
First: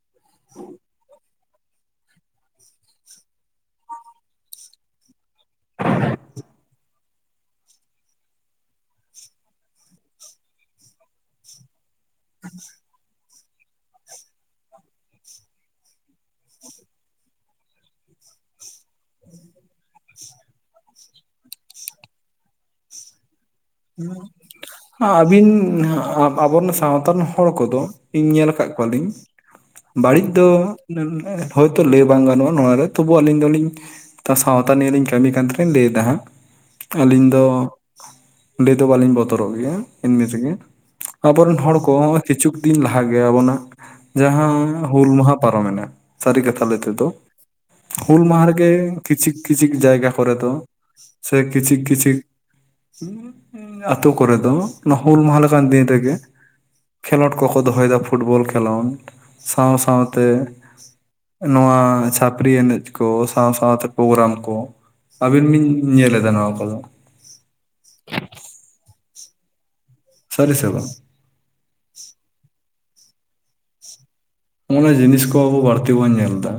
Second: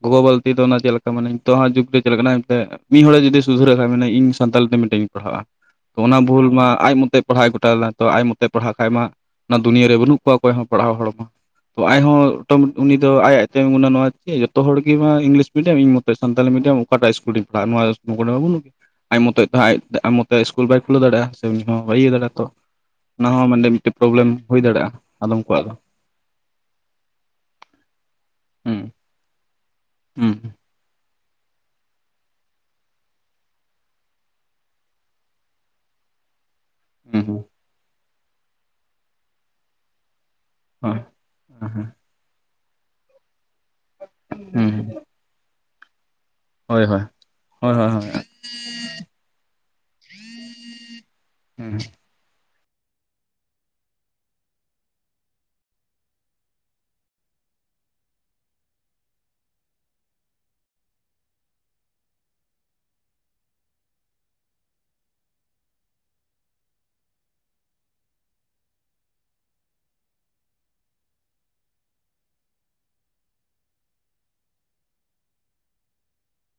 [SPEAKER 1] ᱜᱚᱜᱚ ᱵᱟᱵᱟᱣᱟᱜ ᱜᱟᱹᱞᱛᱤ ᱫᱚ ᱚᱱᱟ ᱪᱮᱫ ᱞᱮᱠᱟ ᱢᱟᱱᱮ, ᱛᱚ ᱦᱟᱜ ᱡᱩᱜ ᱛᱮ ᱪᱟᱞᱟᱜ ᱠᱟᱱᱟ ᱮᱱᱛᱮᱫ ᱢᱤᱫ ᱦᱚᱲᱟᱜ ᱡᱩᱫᱤ ᱥᱩᱫᱷᱟᱹᱨᱟᱜ ᱛᱟᱨᱢᱟᱮ ᱤᱧ ᱥᱟᱱᱛᱟᱞ ᱛᱮ ᱢᱤᱴᱟᱹᱧ ᱯᱟᱲᱦᱟᱜᱼᱟ ᱛᱚ ᱚᱱᱟ ᱵᱷᱩᱞ ᱢᱟ ᱟᱡ ᱢᱚᱛᱮ ᱯᱟᱲᱦᱟᱜ ᱮ ᱜᱚᱴᱟ ᱞᱮᱫᱟ ᱛᱚ ᱟᱡ ᱢᱚᱛᱮ ᱯᱟᱲᱦᱟᱜ ᱠᱷᱟᱡ ᱢᱟ ᱚᱱᱟ ᱫᱩᱱᱭᱟᱹ ᱨᱮ ᱵᱟᱹᱱᱩᱜ ᱠᱚᱣᱟ ᱚᱠᱚᱭ ᱦᱚᱸ ᱯᱟᱲᱦᱟᱣ ᱦᱚᱲ ᱦᱚᱸ᱾ ᱛᱚ ᱟᱡᱦᱚᱸ [unintelligible] ᱩᱱᱤ ᱫᱚ ᱟᱭ ᱟᱭ ᱛᱮᱜᱩᱱᱟ ᱱᱚᱣᱟ ᱪᱮᱫ ᱡᱚᱛᱚ ᱦᱚᱲ ᱜᱮ ᱵᱟᱝ ᱤᱝᱞᱤᱥ ᱢᱤᱰᱤᱭᱚᱢ ᱤᱧ ᱢᱚᱛᱚ ᱥᱟᱱᱛᱟᱲᱤ ᱢᱤᱰᱤᱭᱟᱢ, ᱚᱠᱟᱴᱟᱜ ᱤᱥᱠᱩᱞᱤᱧ ᱯᱟᱲᱦᱼᱟ ᱱᱚᱣᱟ [unintelligible] ᱟᱡ ᱢᱚᱛᱚᱡ ᱛᱮᱦ ᱟᱡ ᱟᱢ ᱢᱚᱛᱚᱡ ᱤᱥᱠᱩᱞ ᱵᱟᱭ ᱠᱷᱩᱞᱟᱹᱣ ᱫᱟᱲᱮᱭᱟᱜᱼᱟ ᱥᱮ ᱩᱱᱤ ᱦᱚᱸ ᱵᱟᱭ ᱤᱭᱟᱹ ᱫᱟᱲᱮᱭᱟᱜᱼᱟ ᱛᱚ ᱚᱱᱟ ᱦᱚᱸ ᱢᱟᱱᱮ ᱯᱨᱚᱵᱞᱮᱢ ᱦᱩᱭ ᱦᱩᱭ
[SPEAKER 2] ᱟᱵᱤᱱ ᱟᱵᱚᱨᱮᱱ ᱥᱟᱶᱛᱟ ᱨᱮᱱ ᱦᱚᱲ ᱠᱚᱫᱚ ᱤᱧ ᱧᱮᱞ ᱠᱟᱜ
[SPEAKER 1] ᱦᱩᱸ
[SPEAKER 2] ᱠᱚᱣᱟᱞᱤᱧ, ᱵᱟᱹᱲᱤᱡ
[SPEAKER 1] ᱦᱩᱸ
[SPEAKER 2] ᱫᱚ ᱦᱳᱭᱛᱳ ᱞᱟᱹᱭ ᱵᱟᱝ ᱜᱟᱱᱚᱜᱼᱟ ᱱᱚᱣᱟᱨᱮ ᱛᱚᱵᱩ ᱟᱹᱞᱤᱧ ᱫᱚᱞᱤᱧ ᱥᱟᱶᱛᱟ ᱱᱤᱭᱮ ᱞᱤᱧ ᱠᱟᱹᱢᱤ ᱠᱟᱱ ᱛᱮᱞᱤᱧ ᱞᱟᱹᱭᱮᱫᱟ ᱦᱟᱸᱜ
[SPEAKER 1] ᱦᱩᱸ
[SPEAKER 2] ᱟᱹᱞᱤᱧ
[SPEAKER 1] ᱦᱩᱸ
[SPEAKER 2] ᱫᱚ, ᱟᱺᱰᱤ ᱫᱚ ᱵᱟᱞᱤᱧ ᱵᱚᱛᱚᱨᱚᱜ ᱜᱮᱭᱟ ᱮᱢᱱᱤ ᱛᱮᱜᱮ ᱟᱵᱚᱨᱮᱱ ᱦᱚᱲ ᱠᱚ, ᱠᱤᱪᱷᱩᱠ ᱫᱤᱱ ᱞᱟᱦᱟ ᱜᱮ ᱟᱵᱚᱱᱟᱜ ᱡᱟᱦᱟᱸ ᱦᱩᱞ ᱢᱟᱦᱟ ᱯᱟᱨᱚᱢᱮᱱᱟ, ᱥᱟ. ᱨᱤ ᱠᱟᱛᱷᱟ ᱞᱟ. ᱭ
[SPEAKER 1] ᱦᱳᱭ ᱦᱳᱭ
[SPEAKER 2] ᱛᱮᱫᱚ,
[SPEAKER 1] ᱦᱳᱭ ᱦᱳᱭ ᱦᱳᱭ ᱦᱳᱭ ᱦᱳᱭ ᱦᱳᱭ
[SPEAKER 2] ᱦᱩᱞ ᱢᱟᱦᱟᱨᱮᱜᱮ ᱠᱤᱪᱷᱤᱠ ᱠᱤᱪᱷᱤᱠ ᱡᱟᱭᱜᱟ ᱠᱚᱨᱮ ᱫᱚ ᱥᱮ ᱠᱤᱪᱷᱤᱠ ᱠᱤᱪᱷᱤᱠ [inaudible] ᱟᱛᱩ ᱠᱚᱨᱮ ᱫᱚ ᱱᱚᱣᱟ ᱦᱩᱞ ᱢᱟᱦᱟᱞ ᱞᱮᱠᱟᱱ ᱫᱤᱱ ᱨᱮᱜᱮ, ᱠᱷᱮᱞᱳᱰ ᱠᱚᱠᱚ ᱫᱚᱦᱚᱭᱫᱟ ᱯᱷᱩᱴᱵᱚᱞ ᱠᱷᱮᱞᱳᱰ ᱥᱟᱶ ᱥᱟᱶᱛᱮ ᱱᱚᱣᱟ ᱪᱷᱟᱹᱯᱨᱤ ᱮᱱᱮᱡ ᱠᱚ ᱥᱟᱶ ᱥᱟᱶᱛᱮ ᱯᱨᱳᱜᱨᱟᱢ ᱠᱚ ᱟᱵᱤᱱ ᱵᱤᱱ ᱧᱮᱞ ᱮᱫᱟ ᱱᱚᱣᱟ ᱠᱚᱫᱚ᱾ ᱥᱟ. ᱨᱤ ᱥᱮ ᱵᱟᱝ ᱱᱚᱜ-ᱚᱱᱟ ᱡᱤᱱᱤᱥ ᱠᱚ ᱟᱵᱚ ᱵᱟᱹᱲᱛᱤ ᱵᱚᱱ ᱧᱮᱞ ᱫᱟ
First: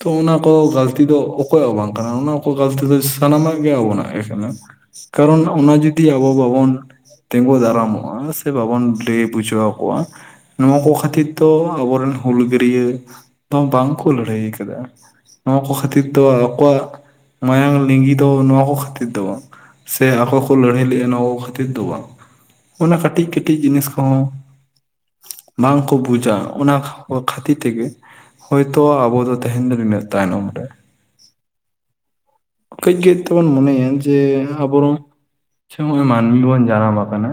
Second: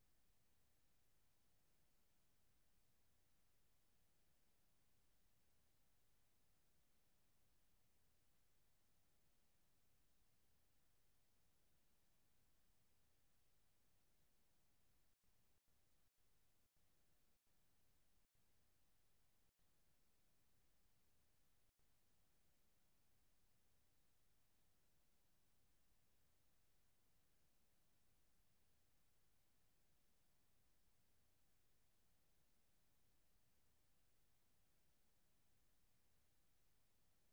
[SPEAKER 2] ᱛᱚ ᱚᱱᱟ ᱠᱚ ᱜᱟᱞᱛᱤ ᱫᱚ ᱚᱠᱚᱭᱟᱜ ᱦᱚᱸ ᱵᱟᱝ ᱠᱟᱱᱟ ᱚᱱᱟ ᱠᱚ ᱜᱟᱞᱛᱤ ᱫᱚ ᱥᱟᱱᱟᱢᱟᱜ ᱜᱮ ᱟᱵᱚᱱᱟᱜ ᱜᱮ ᱠᱟᱱᱟ ᱠᱟᱨᱚᱱ ᱚᱱᱟ ᱡᱩᱫᱤ ᱟᱵᱚ ᱵᱟᱵᱚᱱ ᱛᱤᱸᱜᱩ ᱫᱟᱨᱟᱢᱚᱜᱼᱟ ᱥᱮ ᱵᱟᱵᱚᱱ ᱞᱟᱹᱭ ᱵᱩᱡᱷᱟᱹᱣ ᱟᱠᱚᱣᱟ ᱱᱚᱣᱟ ᱠᱚ ᱠᱷᱟᱹᱛᱤᱨ ᱫᱚ ᱟᱵᱚᱨᱮᱱ ᱦᱩᱞᱜᱟᱹᱨᱤᱭᱟᱹ ᱫᱚ ᱵᱟᱝᱠᱚ ᱞᱟᱹᱲᱦᱟᱹᱭ ᱠᱟᱫᱟ, ᱱᱚᱣᱟ ᱠᱚ ᱠᱷᱟᱹᱛᱤᱨ ᱫᱚ ᱟᱠᱚᱣᱟᱜ ᱢᱟᱭᱟᱝ ᱞᱤᱸᱜᱤ ᱫᱚ ᱱᱚᱣᱟ ᱠᱚ ᱠᱷᱟᱹᱛᱤᱨ ᱫᱚ ᱵᱟᱝ ᱥᱮ ᱟᱠᱚ ᱠᱚ ᱞᱟᱹᱲᱦᱟᱹᱭ ᱞᱮᱫᱼᱟ ᱱᱚᱣᱟ ᱠᱚ ᱠᱷᱟᱹᱛᱤᱨ ᱫᱚ ᱵᱟᱝ ᱚᱱᱟ ᱠᱟᱹᱴᱤᱡ ᱠᱟᱹᱴᱤᱡ ᱡᱤᱱᱤᱥ ᱠᱚᱦᱚᱸ ᱵᱟᱝᱠᱚ ᱵᱩᱡᱟ ᱚᱱᱟ ᱠᱷᱟᱹᱛᱤᱨ ᱛᱮᱜᱮ ᱦᱚᱭᱛᱳ ᱟᱵᱚ ᱫᱚ ᱛᱮᱦᱮᱧ ᱫᱚ ᱱᱤᱱᱟᱹᱜ ᱛᱟᱭᱱᱚᱢ ᱨᱮ ᱠᱟᱹᱡᱽ ᱠᱟᱹᱡᱽ ᱛᱮᱵᱚᱱ ᱢᱚᱱᱮᱭᱟ ᱡᱮ ᱟᱵᱚᱨᱚᱝ ᱡᱮ ᱢᱟᱹᱱᱢᱤ ᱵᱚᱱ ᱡᱟᱱᱟᱢ ᱟᱠᱟᱱᱟ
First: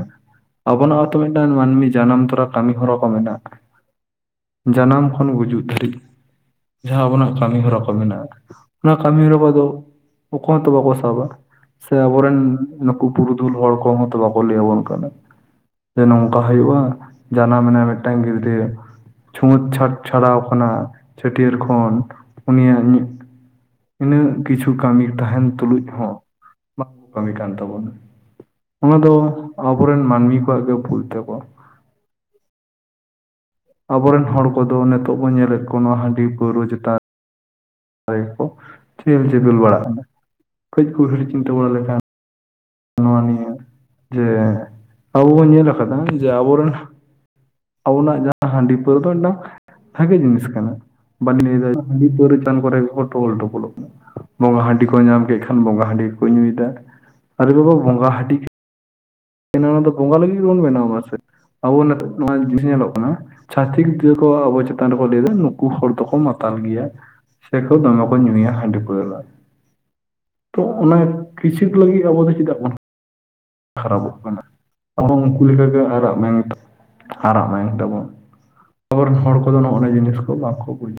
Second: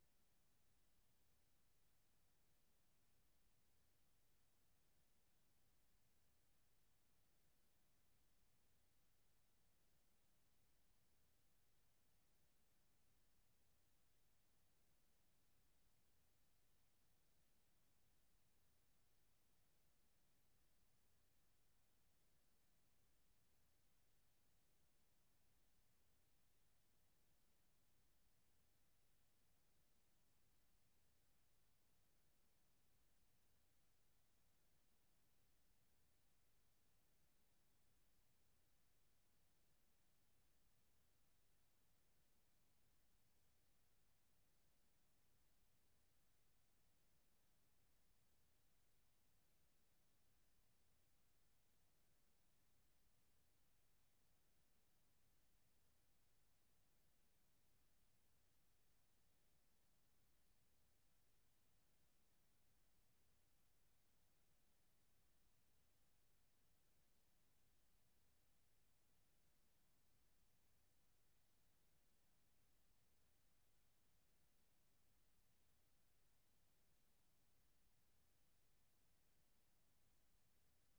[SPEAKER 2] ᱟᱵᱚᱱᱟᱜ ᱦᱚᱸᱛᱚ ᱢᱤᱫᱴᱟᱝ ᱢᱟᱹᱱᱢᱤ ᱡᱟᱱᱟᱢ ᱛᱚᱨᱟ ᱠᱟᱹᱢᱤ ᱦᱚᱨᱟ ᱠᱚ ᱢᱮᱱᱟᱜᱼᱟ ᱡᱟᱱᱟᱢ ᱠᱷᱚᱱ ᱜᱩᱡᱩᱜ ᱫᱷᱟᱹᱨᱤᱡ ᱡᱟᱦᱟᱸ ᱟᱵᱚᱱᱟᱜ ᱠᱟᱹᱢᱤ ᱦᱚᱨᱟ ᱠᱚ ᱢᱮᱱᱟᱜᱼᱟ ᱠᱟᱫᱟ, ᱚᱱᱟ ᱠᱟᱹᱢᱤ ᱦᱚᱨᱟ ᱠᱚᱫᱚ ᱚᱠᱚ ᱦᱚᱸᱛᱚ ᱵᱟᱠᱚ ᱥᱟᱵᱟ ᱥᱮ ᱟᱵᱚᱨᱮᱱ ᱱᱩᱠᱩ ᱯᱩᱨᱩᱫᱷᱩᱞ ᱦᱚᱲ ᱠᱚᱦᱚᱸᱛᱚ ᱵᱟᱠᱚ ᱞᱟᱹᱭ ᱟᱵᱚᱱ ᱠᱟᱱᱟ ᱡᱮ ᱱᱚᱝᱠᱟ ᱦᱩᱭᱩᱜᱼᱟ ᱡᱟᱱᱟᱢ ᱮᱱᱟᱭ ᱢᱤᱫᱴᱟᱝ ᱜᱤᱫᱽᱨᱟᱹ ᱪᱷᱩᱸᱪ ᱪᱷᱟᱸᱪ ᱪᱷᱟᱲᱟᱣ ᱠᱷᱚᱱᱟᱜ ᱪᱷᱟᱹᱴᱭᱟᱹᱨ ᱠᱷᱚᱱ ᱩᱱᱤᱭᱟᱜ ᱧᱩ ᱤᱱᱟᱹᱜ ᱠᱤᱪᱷᱩ ᱠᱟᱹᱢᱤ ᱛᱟᱦᱮᱱ ᱛᱩᱞᱩᱡ ᱦᱚᱸ ᱵᱟᱝᱠᱚ ᱠᱟᱹᱢᱤ ᱠᱟᱱ ᱛᱟᱵᱳᱱᱟ ᱚᱱᱟ ᱫᱚ ᱟᱵᱚᱨᱮᱱ ᱢᱟᱹᱱᱢᱤ ᱠᱚᱣᱟᱜ ᱜᱮ ᱵᱷᱩᱞ ᱛᱟᱵᱚ ᱟᱵᱚᱨᱮᱱ ᱦᱚᱲ ᱠᱚᱫᱚ ᱱᱤᱛᱚᱜ ᱵᱚᱱ ᱧᱮᱞᱮᱫ ᱠᱚᱣᱟ ᱱᱚᱣᱟ ᱦᱟᱺᱰᱤ ᱯᱟᱹᱣᱨᱟᱹ ᱪᱮᱛᱟᱱ ᱨᱮᱠᱚ ᱪᱮᱦᱮᱞ ᱪᱮᱯᱮᱞ ᱵᱟᱲᱟᱜ ᱠᱟᱱᱟ, ᱠᱟᱹᱡ ᱠᱚ ᱩᱭᱦᱟᱹᱨ ᱪᱤᱱᱛᱟᱹ ᱵᱟᱲᱟ ᱞᱮᱠᱷᱟᱱ ᱱᱚᱣᱟ ᱱᱤᱭᱟᱹ ᱡᱮ, ᱟᱵᱚ ᱵᱚᱱ ᱧᱮᱞ ᱟᱠᱟᱫᱟ ᱡᱮ ᱟᱵᱚᱨᱮᱱ ᱟᱵᱚᱱᱟᱜ ᱡᱟᱦᱟᱸ ᱦᱟᱺᱰᱤ ᱯᱟᱹᱣᱨᱟᱹ ᱫᱚ ᱢᱤᱫᱴᱟᱝ ᱵᱷᱟᱹᱜᱤ ᱡᱤᱱᱤᱥ ᱠᱟᱱᱟ, ᱵᱟᱞᱤᱧ ᱞᱟᱹᱭ ᱫᱟᱲᱮ ᱦᱟᱺᱰᱤ ᱯᱟᱹᱣᱨᱟᱹ ᱪᱮᱛᱟᱱ ᱠᱚᱨᱮ ᱜᱮᱠᱚ ᱴᱚᱦᱚᱞ ᱴᱚᱯᱚᱞᱚᱜ ᱠᱟᱱᱟ ᱵᱚᱸᱜᱟ ᱦᱟᱺᱰᱤ ᱠᱚ ᱧᱟᱢ ᱠᱮ ᱠᱷᱟᱱ ᱵᱚᱸᱜᱟ ᱦᱟᱺᱰᱤ ᱜᱮᱠᱚ ᱧᱩᱭᱫᱟ ᱟᱨᱮ ᱵᱟᱵᱟ ᱵᱚᱸᱜᱟ ᱦᱟᱺᱰᱤ ᱠᱟᱱᱟ ᱚᱱᱟ ᱫᱚ ᱵᱚᱸᱜᱟ ᱞᱟᱹᱜᱤᱫ ᱜᱮᱵᱚᱱ ᱵᱮᱱᱟᱣᱟ ᱥᱮ ᱟᱵᱚ ᱱᱤᱛᱚᱜ ᱱᱚᱣᱟ ᱡᱤᱱᱤᱥ ᱧᱮᱞᱚᱜ ᱠᱟᱱᱟ ᱪᱷᱟᱛᱤᱠ ᱜᱤᱫᱽᱨᱟᱹ ᱠᱚ ᱟᱵᱚ ᱪᱮᱛᱟᱱ ᱨᱮᱠᱚ ᱞᱟᱹᱭ ᱮᱫᱟ ᱱᱩᱠᱩ ᱦᱚᱲ ᱫᱚᱠᱚ ᱢᱟᱛᱟᱞ ᱜᱮᱭᱟ ᱥᱮ ᱠᱚ ᱫᱚᱢᱮ ᱠᱚ ᱧᱩᱭᱟ ᱦᱟᱺᱰᱤ ᱯᱟᱹᱣᱨᱟᱹ, ᱛᱚ ᱚᱱᱟ ᱠᱤᱪᱤᱫ ᱞᱟᱹᱜᱤᱫ ᱥᱮ ᱟᱵᱚ ᱫᱚ ᱪᱮᱫᱟᱜ ᱵᱚᱱ ᱠᱷᱟᱨᱟᱵᱚᱜ ᱠᱟᱱᱟ ᱟᱵᱚ ᱩᱱᱠᱩ ᱞᱮᱠᱟ ᱜᱮ ᱟᱨᱟᱜ ᱢᱟᱭᱟᱝ ᱟᱨᱟᱜ ᱢᱟᱭᱟᱝ ᱛᱟᱵᱚᱱ ᱟᱵᱚ ᱨᱮᱱ ᱦᱚᱲ ᱠᱚᱫᱚ ᱱᱚᱜ-ᱚ ᱱᱟ ᱡᱤᱱᱤᱥ ᱠᱚ ᱵᱟᱠᱚ ᱵᱩᱡᱽ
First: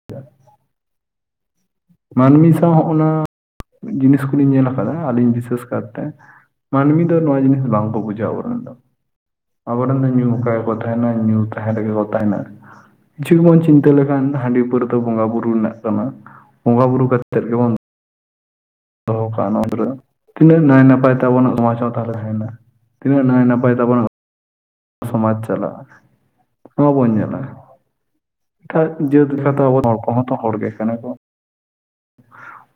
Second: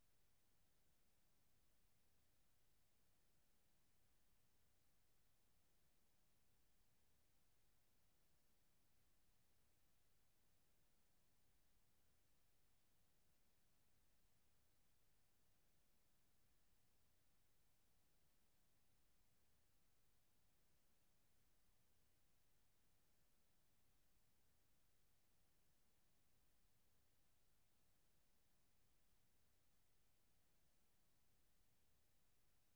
[SPEAKER 2] ᱢᱟᱹᱱᱢᱤ ᱥᱟᱶ ᱦᱚᱸᱜ ᱚᱱᱟ ᱡᱤᱱᱤᱥ ᱠᱚᱞᱤᱧ ᱧᱮᱞ ᱟᱠᱟᱫᱟ ᱟᱹᱞᱤᱧ ᱵᱤᱥᱮᱥ ᱠᱟᱨ ᱛᱮ ᱢᱟᱹᱱᱢᱤ ᱫᱚ ᱱᱚᱣᱟ ᱡᱤᱱᱤᱥ ᱵᱟᱝ ᱠᱚ ᱵᱩᱡᱷᱟᱹᱣ ᱟᱵᱚ ᱨᱮᱱ ᱫᱚ ᱟᱵᱚ ᱨᱮᱱ ᱧᱩ ᱟᱠᱟ ᱜᱮᱠᱚ ᱛᱟᱦᱮᱸᱱᱟ ᱧᱩ ᱛᱟᱦᱮᱸᱱ ᱨᱮᱜᱮ ᱠᱚ ᱛᱟᱦᱮᱱᱟ ᱠᱤᱪᱷᱩᱠ ᱵᱚᱱ ᱪᱤᱱᱛᱟᱹ ᱞᱮᱠᱷᱟᱱ ᱦᱟᱺᱰᱤ ᱯᱟᱹᱣᱨᱟᱹ ᱫᱚ ᱵᱚᱸᱜᱟ ᱵᱩᱨᱩ ᱨᱮᱱᱟᱜ ᱠᱟᱱᱟ ᱵᱚᱸᱜᱟ ᱵᱩᱨᱩ ᱠᱟᱛᱮᱫ ᱜᱮᱵᱚᱱ ᱫᱚᱦᱚ ᱠᱟᱜ-ᱟ ᱱᱚᱣᱟ ᱠᱚᱨᱮ ᱫᱚ, ᱛᱤᱱᱟᱹᱜ ᱱᱟᱹᱭ ᱱᱟᱯᱟᱭ ᱛᱮ ᱟᱵᱚᱱᱟᱜ ᱥᱚᱢᱟᱡ ᱦᱚᱸ ᱛᱟᱦᱮᱸᱱᱟ ᱛᱤᱱᱟᱹᱜ ᱱᱟᱹᱭ ᱱᱟᱯᱟᱭ ᱛᱟᱵᱚᱱᱟ ᱥᱚᱢᱟᱡᱽ ᱪᱟᱞᱟᱜ ᱦᱚᱸ ᱵᱚᱱ ᱧᱮᱞᱟ ᱡᱟᱹᱛ ᱞᱮᱠᱟ ᱛᱮ ᱟᱵᱚ ᱦᱚᱲ ᱠᱚᱦᱚᱸ ᱛᱚ ᱦᱚᱲ ᱜᱮ ᱠᱟᱱᱟ ᱠᱚ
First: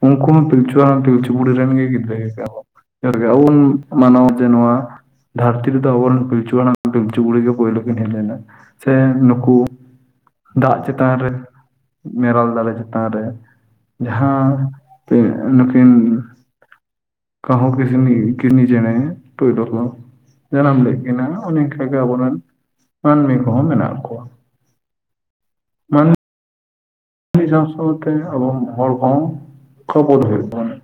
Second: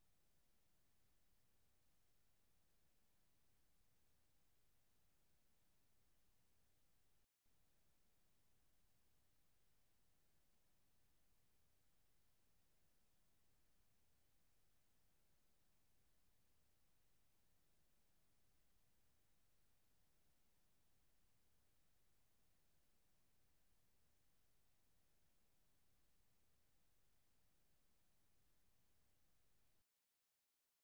[SPEAKER 2] ᱩᱱᱠᱩ ᱦᱚᱸ ᱯᱤᱞᱪᱩ ᱦᱟᱲᱟᱢ ᱯᱤᱞᱪᱩ ᱵᱩᱰᱷᱤ ᱨᱮᱱ ᱜᱤ ᱜᱤᱫᱽᱨᱟᱹ ᱜᱮ ᱠᱟᱱᱟ ᱠᱚ ᱨᱮᱜᱮ ᱟᱵᱚ ᱵᱚᱱ ᱢᱟᱱᱟᱣᱟ ᱡᱮ ᱱᱚᱣᱟ ᱫᱷᱟᱹᱨᱛᱤ ᱨᱮᱫᱚ ᱟᱵᱚᱱ ᱨᱮᱱ ᱯᱤᱞᱪᱩ ᱦᱟᱲᱟᱢ ᱯᱤᱞᱪᱩ ᱵᱩᱲᱦᱤ ᱜᱮ ᱯᱳᱭᱞᱳ ᱠᱤᱱ ᱦᱮᱡ ᱞᱮᱱᱟ, ᱥᱮ ᱱᱩᱠᱩ ᱫᱟᱜ ᱪᱮᱛᱟᱱ ᱨᱮ ᱢᱮᱨᱚᱞ ᱫᱟᱨᱮ ᱪᱮᱛᱟᱱ ᱨᱮ ᱡᱟᱦᱟᱸ ᱛᱮᱜ ᱱᱩᱠᱤᱱ ᱠᱟᱦᱩ ᱠᱤᱥᱱᱤ ᱜᱤ ᱠᱤᱥᱱᱤ ᱪᱮᱬᱮ ᱴᱩᱭᱞᱩ ᱜᱳ ᱡᱟᱱᱟᱢ ᱞᱮᱫ ᱠᱤᱱᱟ ᱩᱱᱤ ᱜᱤ ᱥᱮ ᱜᱮ ᱟᱵᱚ ᱨᱮᱱ ᱢᱟᱹᱱᱢᱤ ᱠᱚᱦᱚᱸ ᱢᱮᱱᱟᱜ ᱠᱚᱣᱟ ᱱᱟᱹᱭ ᱡᱚ ᱥᱩᱨ ᱛᱮ ᱟᱵᱚ ᱨᱮᱱ ᱦᱚᱲ ᱠᱚᱦᱚᱸ ᱠᱷᱚᱵᱚᱨ ᱦᱩᱭᱩᱜ ᱛᱟᱵᱚᱱᱟ